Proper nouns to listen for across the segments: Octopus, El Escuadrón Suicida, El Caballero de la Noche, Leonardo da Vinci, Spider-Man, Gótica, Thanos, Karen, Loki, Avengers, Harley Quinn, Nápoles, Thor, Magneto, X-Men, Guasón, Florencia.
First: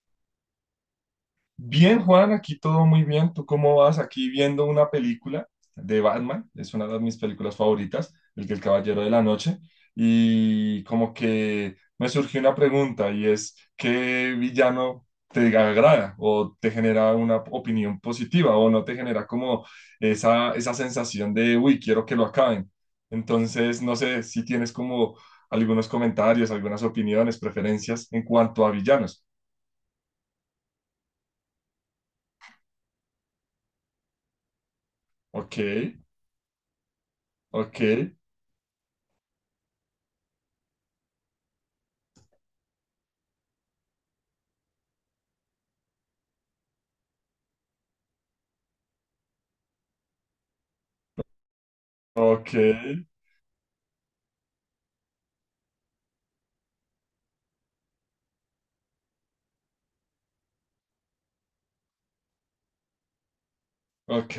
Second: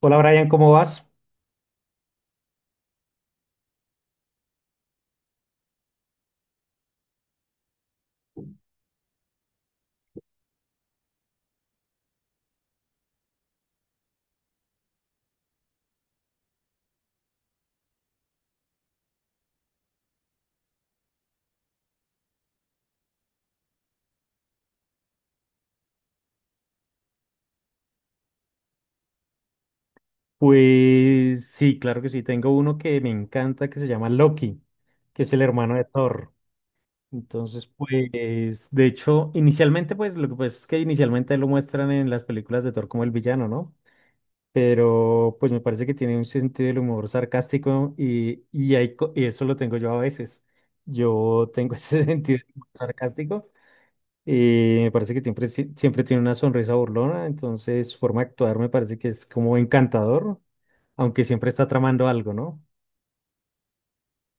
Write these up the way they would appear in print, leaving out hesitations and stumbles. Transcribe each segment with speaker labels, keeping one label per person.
Speaker 1: Hola Brian, ¿cómo vas?
Speaker 2: Bien, Juan, aquí todo muy bien. ¿Tú cómo vas? Aquí viendo una película de Batman, es una de mis películas favoritas, el que El Caballero de la Noche, y como que me surgió una pregunta y es, ¿qué villano te agrada o te genera una opinión positiva o no te genera como esa sensación de, uy, quiero que lo acaben? Entonces, no sé si tienes como algunos comentarios, algunas opiniones, preferencias en cuanto a villanos.
Speaker 1: Pues sí, claro que sí. Tengo uno que me encanta que se llama Loki, que es el
Speaker 2: Ok,
Speaker 1: hermano de Thor. Entonces,
Speaker 2: ok.
Speaker 1: pues, de hecho, inicialmente, pues, lo que pasa es que inicialmente lo muestran en las películas de Thor como el villano, ¿no? Pero, pues, me parece que tiene un sentido del humor sarcástico y y eso lo tengo yo a veces. Yo tengo ese sentido del
Speaker 2: Ok,
Speaker 1: humor sarcástico. Y me parece que siempre, siempre tiene una sonrisa burlona, entonces su forma de actuar me parece que es como encantador, aunque siempre está tramando algo, ¿no?
Speaker 2: ok.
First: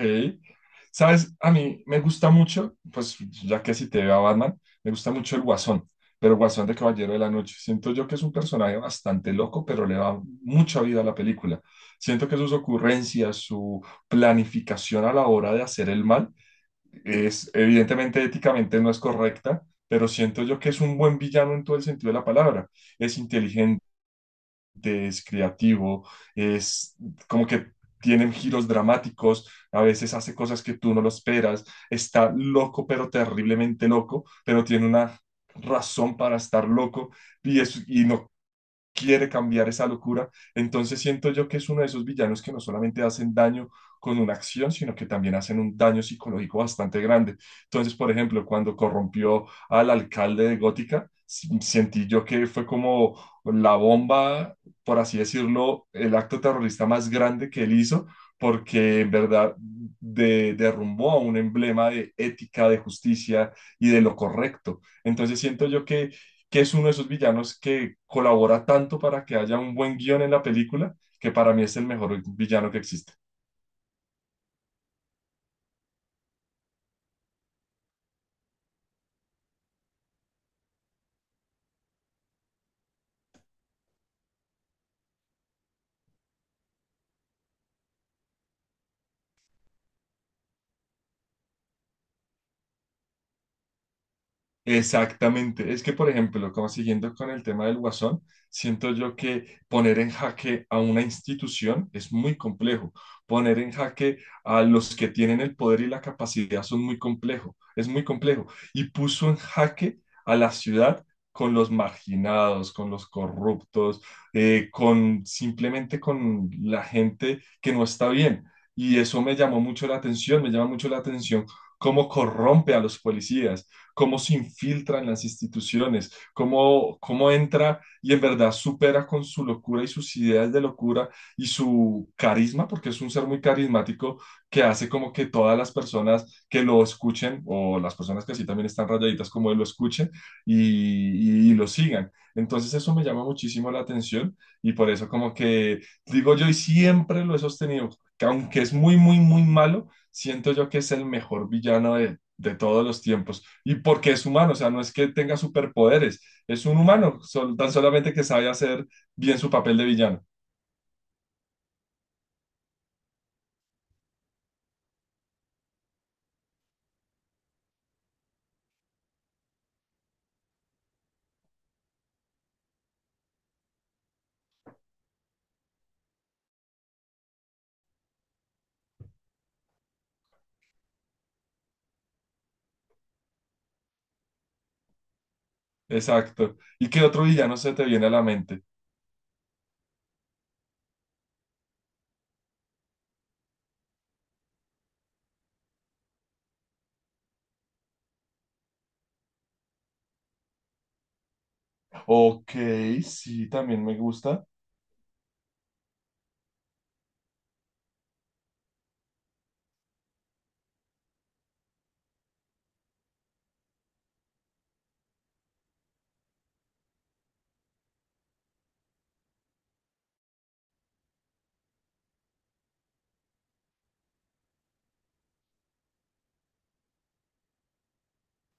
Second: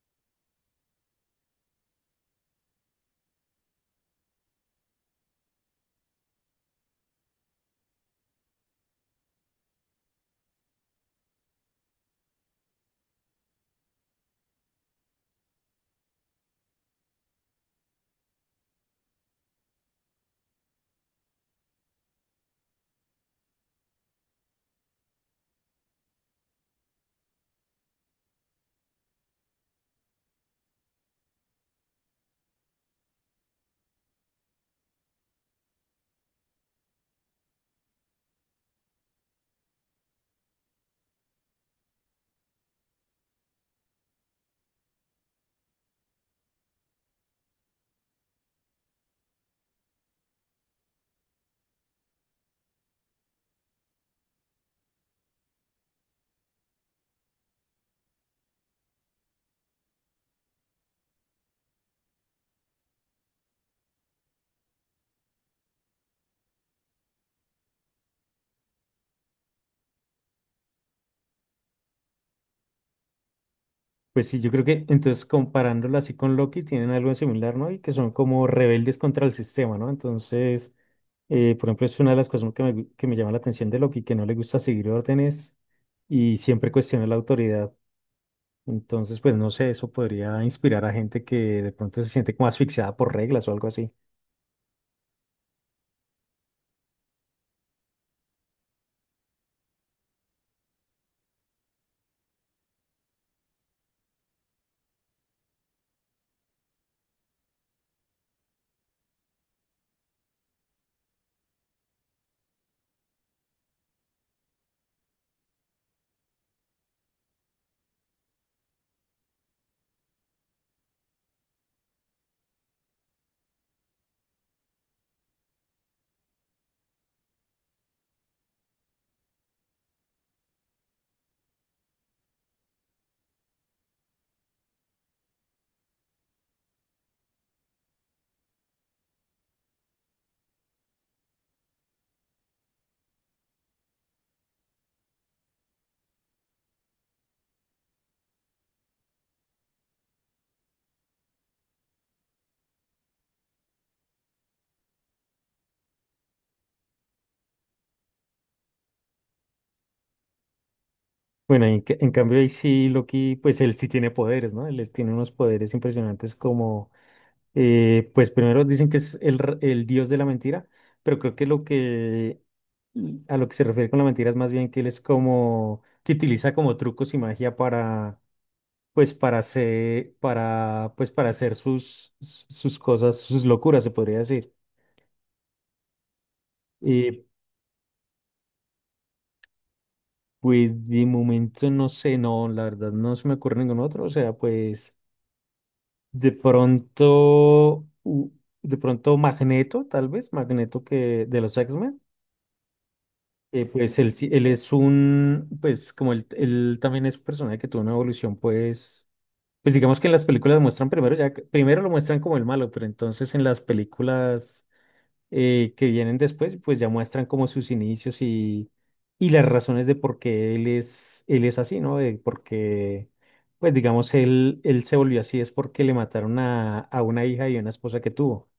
Speaker 2: Sabes, a mí me gusta mucho, pues ya que si te veo a Batman, me gusta mucho el Guasón, pero el Guasón de Caballero de la Noche. Siento yo que es un personaje bastante loco, pero le da mucha vida a la película. Siento que sus ocurrencias, su planificación a la hora de hacer el mal, es evidentemente éticamente no es correcta, pero siento yo que es un buen villano en todo el sentido de la palabra. Es inteligente, es creativo, es como que tienen giros dramáticos, a veces hace cosas que tú no lo esperas, está loco pero terriblemente loco, pero tiene una razón para estar loco y, y no quiere cambiar esa locura. Entonces siento yo que es uno de esos villanos que no solamente hacen daño con una acción, sino que también hacen un daño psicológico bastante grande. Entonces, por ejemplo, cuando corrompió al alcalde de Gótica, sentí yo que fue como la bomba, por así decirlo, el acto terrorista más grande que él hizo, porque en verdad derrumbó a un emblema de ética, de justicia y de lo correcto. Entonces siento yo que es uno de esos villanos que colabora tanto para que haya un buen guión en la película, que para mí es el mejor villano que existe.
Speaker 1: Pues sí, yo creo que entonces comparándolo así con Loki tienen algo en similar, ¿no? Y que son como rebeldes contra el sistema, ¿no? Entonces, por ejemplo, es una de las cosas que que me llama la atención de Loki, que no le gusta seguir órdenes y siempre cuestiona la autoridad. Entonces, pues no sé, eso podría inspirar a gente que de pronto se siente como asfixiada por reglas o algo así.
Speaker 2: Exactamente. Es que, por ejemplo, como siguiendo con el tema del Guasón, siento yo que poner en jaque a una institución es muy complejo. Poner en jaque a los que tienen el poder y la capacidad son muy complejo. Es muy complejo. Y puso en jaque a la ciudad con los marginados, con los corruptos, con simplemente con la gente que no está bien. Y eso me llamó mucho la atención, me llama mucho la atención cómo corrompe a los policías, cómo, se infiltra en las instituciones, cómo entra y en verdad supera con su locura y sus ideas de locura y su carisma, porque es un ser muy carismático que hace como que todas las personas que lo escuchen o las personas que así también están rayaditas como él lo escuchen y lo sigan. Entonces eso me llama muchísimo la atención y por eso como que digo yo y siempre lo he sostenido, que aunque es muy, muy, muy malo, siento yo que es el mejor villano de todos los tiempos. Y porque es humano, o sea, no es que tenga superpoderes, es un humano, tan solamente que sabe hacer bien su papel de villano.
Speaker 1: Bueno, en cambio ahí sí Loki, pues él sí tiene poderes, ¿no? Él tiene unos poderes impresionantes como, pues primero dicen que es el dios de la mentira, pero creo que lo que, a lo que se refiere con la mentira es más bien que él es como, que utiliza como trucos y magia para, pues para hacer, para, pues para hacer sus, sus cosas, sus locuras, se podría decir.
Speaker 2: Exacto. ¿Y qué otro
Speaker 1: Y
Speaker 2: villano se te viene a la mente?
Speaker 1: pues de momento no sé, no, la verdad no se me ocurre ningún otro, o sea, pues... De pronto, de pronto Magneto, tal vez, Magneto que de los X-Men,
Speaker 2: Ok, sí, también me
Speaker 1: pues él, él
Speaker 2: gusta.
Speaker 1: es un, pues como él también es un personaje que tuvo una evolución, pues, pues digamos que en las películas muestran primero, ya, primero lo muestran como el malo, pero entonces en las películas que vienen después, pues ya muestran como sus inicios y las razones de por qué él es así, ¿no? De por qué, pues digamos, él se volvió así es porque le mataron a una hija y a una esposa que tuvo.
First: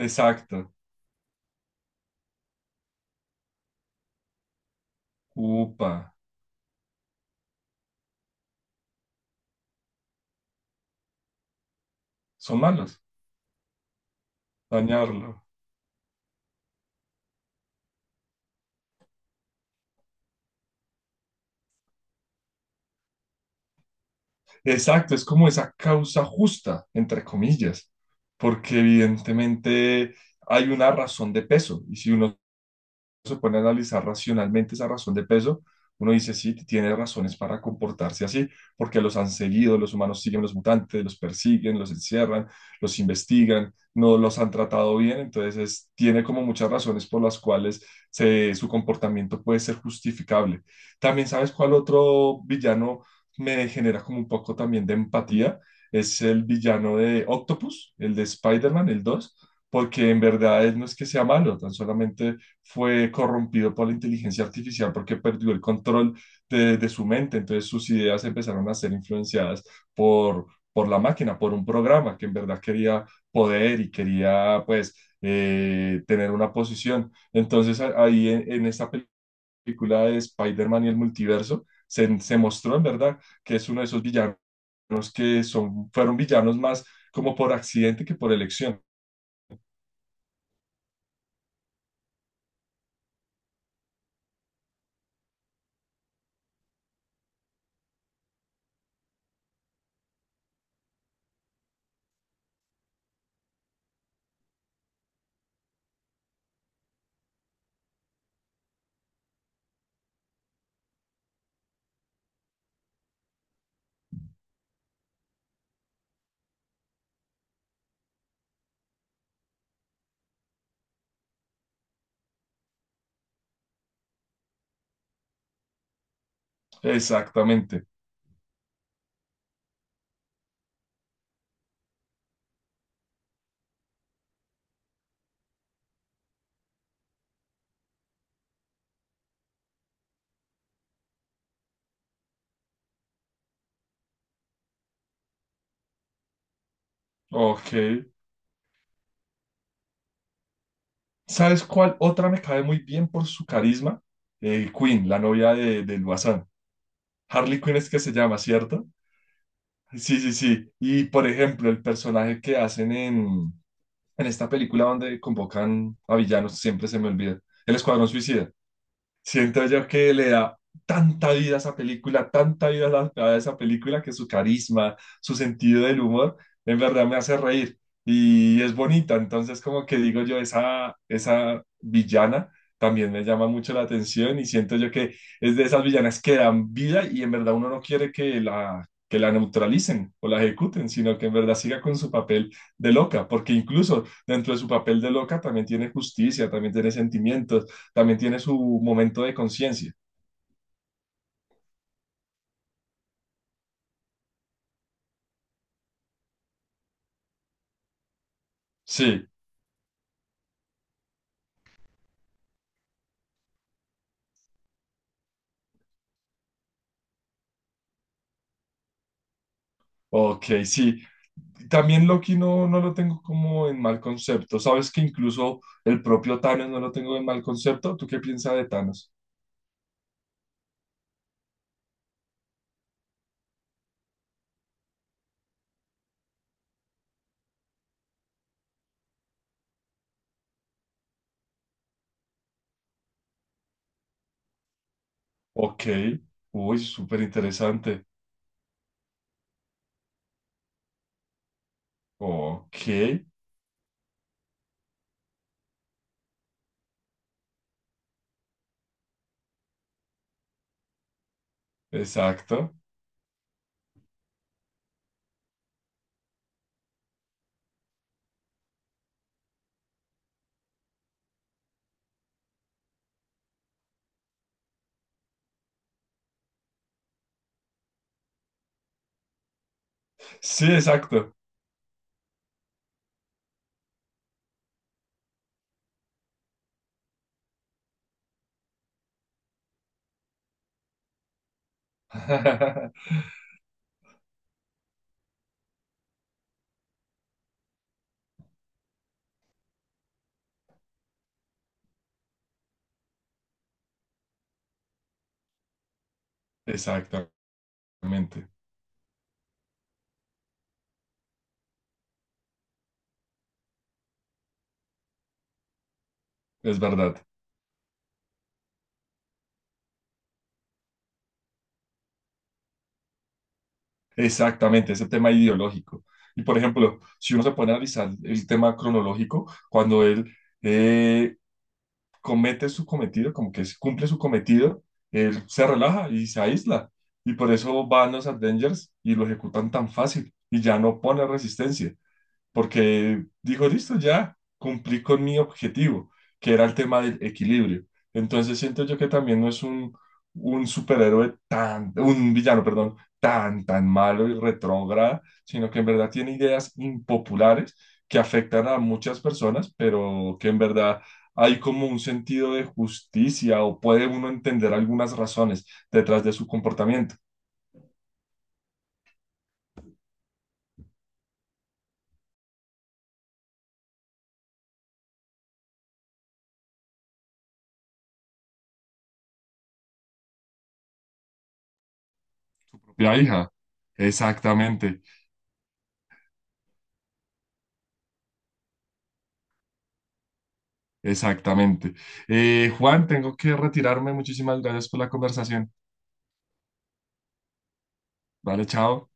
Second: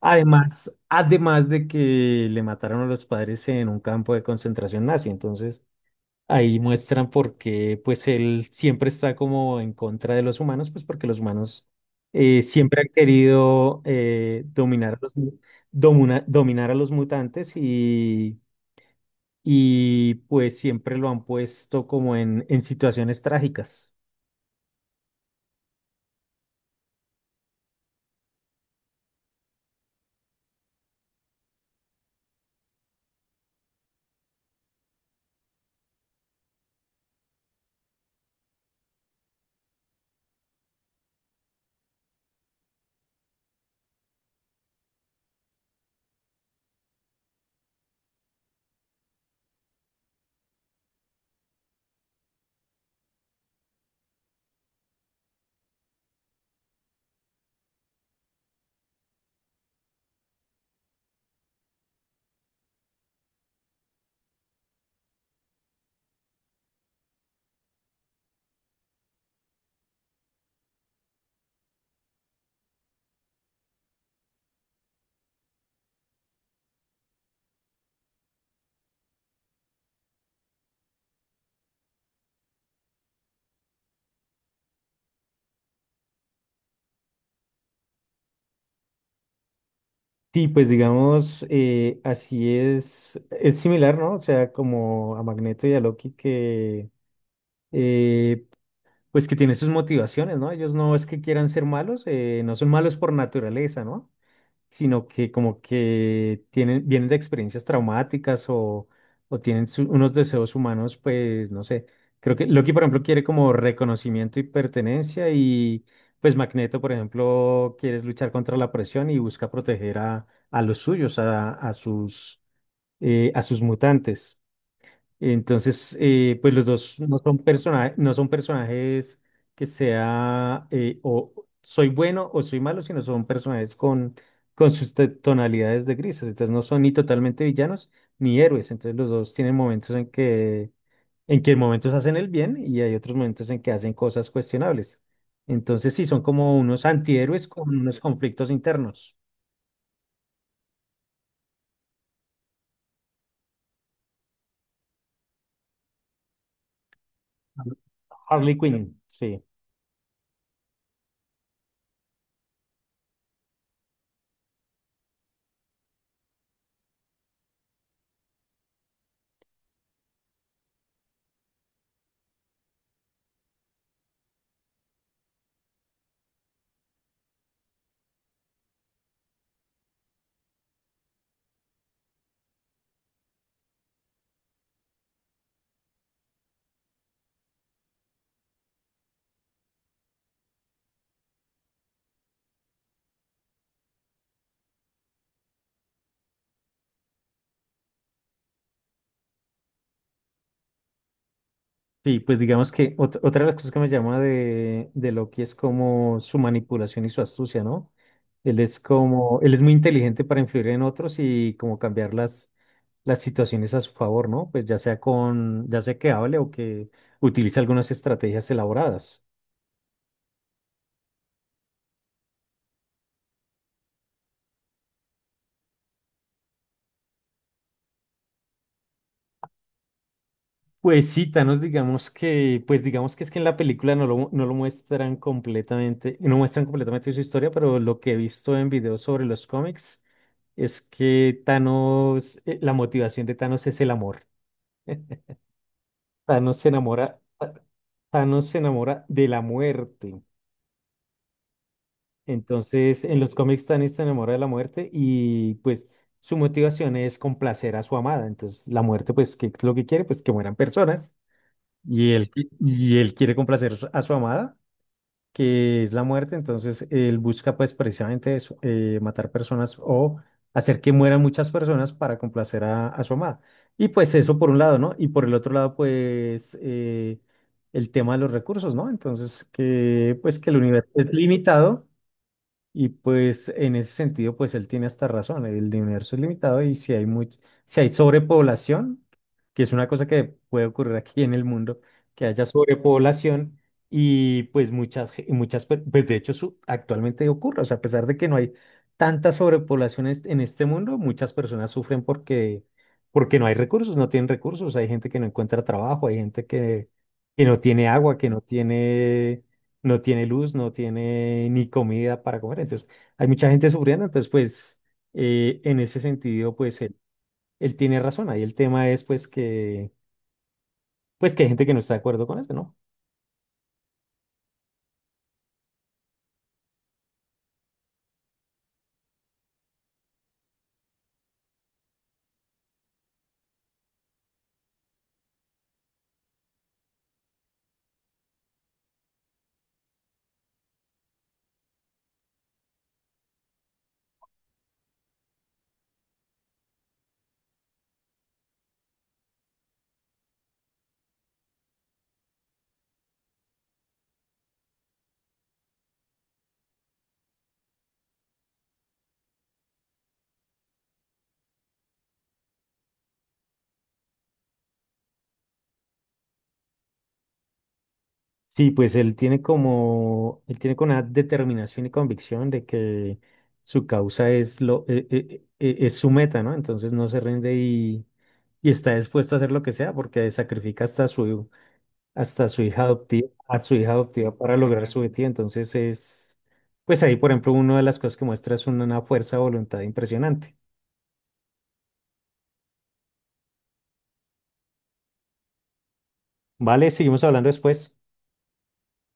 Speaker 1: Además, además de que le mataron a los padres en un campo de concentración nazi, entonces
Speaker 2: Upa,
Speaker 1: ahí muestran por qué, pues él siempre está como en contra de los humanos, pues porque los humanos
Speaker 2: son
Speaker 1: siempre han
Speaker 2: malos,
Speaker 1: querido dominar a
Speaker 2: dañarlo.
Speaker 1: dominar a los mutantes y pues siempre lo han puesto como en situaciones trágicas.
Speaker 2: Exacto, es como esa causa justa, entre comillas, porque evidentemente hay una razón de peso, y si uno se pone a analizar racionalmente esa razón de peso, uno dice, sí, tiene razones para comportarse así, porque los han seguido, los humanos siguen los mutantes, los persiguen, los encierran, los investigan, no los han tratado bien, entonces tiene como muchas razones por las cuales su comportamiento puede ser justificable. También, ¿sabes cuál otro villano me genera como un poco también de empatía? Es el villano de Octopus, el de Spider-Man, el 2, porque en verdad él no es que sea malo, tan solamente fue corrompido por la inteligencia artificial porque perdió el control de su mente. Entonces sus ideas empezaron a ser influenciadas por, por, la máquina, por un programa que en verdad quería poder y quería pues tener una posición. Entonces ahí en esta película de Spider-Man y el multiverso se mostró en verdad que es uno de esos villanos que son, fueron villanos más como por accidente que por elección.
Speaker 1: Sí, pues digamos, así es similar, ¿no? O sea, como a Magneto y a Loki que... eh, pues que tiene sus motivaciones, ¿no? Ellos no es que quieran ser malos, no son malos por naturaleza, ¿no? Sino que como que tienen, vienen de experiencias traumáticas o tienen unos deseos humanos, pues no sé. Creo que Loki, por ejemplo, quiere como reconocimiento y pertenencia y pues Magneto, por ejemplo, quiere luchar contra la presión y busca proteger a los suyos, a sus mutantes. Entonces, pues los dos no son
Speaker 2: Exactamente.
Speaker 1: personajes, no son personajes que sea o soy bueno o soy malo, sino son personajes con sus tonalidades de grises. Entonces no son ni totalmente villanos ni héroes. Entonces los dos tienen momentos en que momentos hacen el bien y hay otros momentos en que hacen cosas cuestionables. Entonces sí, son como unos antihéroes con
Speaker 2: Ok.
Speaker 1: unos conflictos internos.
Speaker 2: ¿Sabes cuál otra me cae muy bien por su carisma? Queen, la novia del Guasán. Harley Quinn es que se llama,
Speaker 1: Harley
Speaker 2: ¿cierto?
Speaker 1: Quinn, sí.
Speaker 2: Sí, sí, sí. Y por ejemplo, el personaje que hacen en esta película donde convocan a villanos, siempre se me olvida. El Escuadrón Suicida. Siento yo que le da tanta vida a esa película, tanta vida a, a esa película que su carisma, su sentido del humor, en verdad me hace reír y es bonita. Entonces, como que digo yo, esa villana también me llama mucho la atención y siento yo que es de esas villanas que dan vida y en verdad uno no quiere que la neutralicen o la ejecuten, sino que en verdad siga con su papel de loca, porque incluso dentro de su papel de loca también tiene justicia, también tiene sentimientos, también tiene su momento de conciencia.
Speaker 1: Sí, pues digamos que otra de las cosas que me llama de Loki es como su manipulación y su astucia, ¿no? Él es
Speaker 2: Sí,
Speaker 1: como, él es muy inteligente para influir en otros y como cambiar las situaciones a su favor, ¿no? Pues ya sea con, ya sea que hable o que utilice algunas estrategias elaboradas.
Speaker 2: ok, sí. También Loki no, no lo tengo como en mal concepto. Sabes que incluso el propio Thanos no lo tengo en mal concepto. ¿Tú qué piensas de Thanos?
Speaker 1: Pues sí, Thanos, digamos que, pues digamos que es que en la película no lo, no lo muestran completamente, no muestran completamente su historia, pero lo que he visto en videos sobre los cómics es que Thanos, la motivación de Thanos es el amor.
Speaker 2: Ok,
Speaker 1: Thanos se
Speaker 2: uy,
Speaker 1: enamora,
Speaker 2: súper interesante.
Speaker 1: Thanos se enamora de la muerte.
Speaker 2: Ok,
Speaker 1: Entonces, en los cómics Thanos se enamora de la muerte y pues su motivación es complacer a su amada. Entonces, la muerte, pues, ¿qué es lo que quiere? Pues que mueran personas. Y él,
Speaker 2: exacto.
Speaker 1: y él quiere complacer a su amada, que es la muerte, entonces él busca pues precisamente eso, matar personas o hacer que mueran muchas personas para complacer a su amada. Y pues eso por un lado, ¿no? Y por el otro lado, pues el tema de los recursos, ¿no? Entonces, que pues que el
Speaker 2: Sí,
Speaker 1: universo es
Speaker 2: exacto.
Speaker 1: limitado y pues en ese sentido, pues él tiene hasta razón, el universo es limitado y si hay si hay sobrepoblación, que es una cosa que puede ocurrir aquí en el mundo, que haya sobrepoblación y pues pues de hecho actualmente ocurre, o sea, a pesar de que no hay tanta sobrepoblación en este mundo, muchas personas sufren porque, porque no hay recursos, no tienen recursos, hay gente que no encuentra trabajo, hay gente
Speaker 2: Exactamente,
Speaker 1: que no tiene agua, que no tiene no tiene luz, no tiene ni comida para comer. Entonces, hay mucha gente sufriendo. Entonces, pues, en ese sentido,
Speaker 2: es
Speaker 1: pues, él,
Speaker 2: verdad.
Speaker 1: él tiene razón. Ahí el tema es, pues, que hay gente que no está de acuerdo con eso, ¿no?
Speaker 2: Exactamente, ese tema ideológico. Y por ejemplo, si uno se pone a analizar el tema cronológico, cuando él eh, comete su cometido, como que cumple su cometido, él se relaja y se aísla. Y por eso van los Avengers y lo ejecutan tan fácil y ya no pone resistencia porque dijo, listo, ya cumplí con mi objetivo, que era el tema del equilibrio. Entonces siento yo que también no es un, un villano, perdón, tan, tan malo y retrógrada, sino que en verdad tiene ideas impopulares que afectan a muchas personas, pero que en verdad hay como un sentido de justicia o puede uno entender algunas razones detrás de su comportamiento.
Speaker 1: Sí, pues, él tiene como, él tiene con una determinación y convicción de que su causa es lo, es su meta, ¿no? Entonces, no se rinde y está dispuesto a hacer lo que sea porque sacrifica hasta su hija
Speaker 2: Propia
Speaker 1: adoptiva,
Speaker 2: hija.
Speaker 1: a su hija adoptiva para lograr su
Speaker 2: Exactamente.
Speaker 1: objetivo. Entonces es, pues ahí, por ejemplo, una de las cosas que muestra es una fuerza de voluntad impresionante.
Speaker 2: Exactamente. Juan, tengo que retirarme. Muchísimas gracias por la conversación.
Speaker 1: Vale, seguimos hablando después.
Speaker 2: Vale, chao.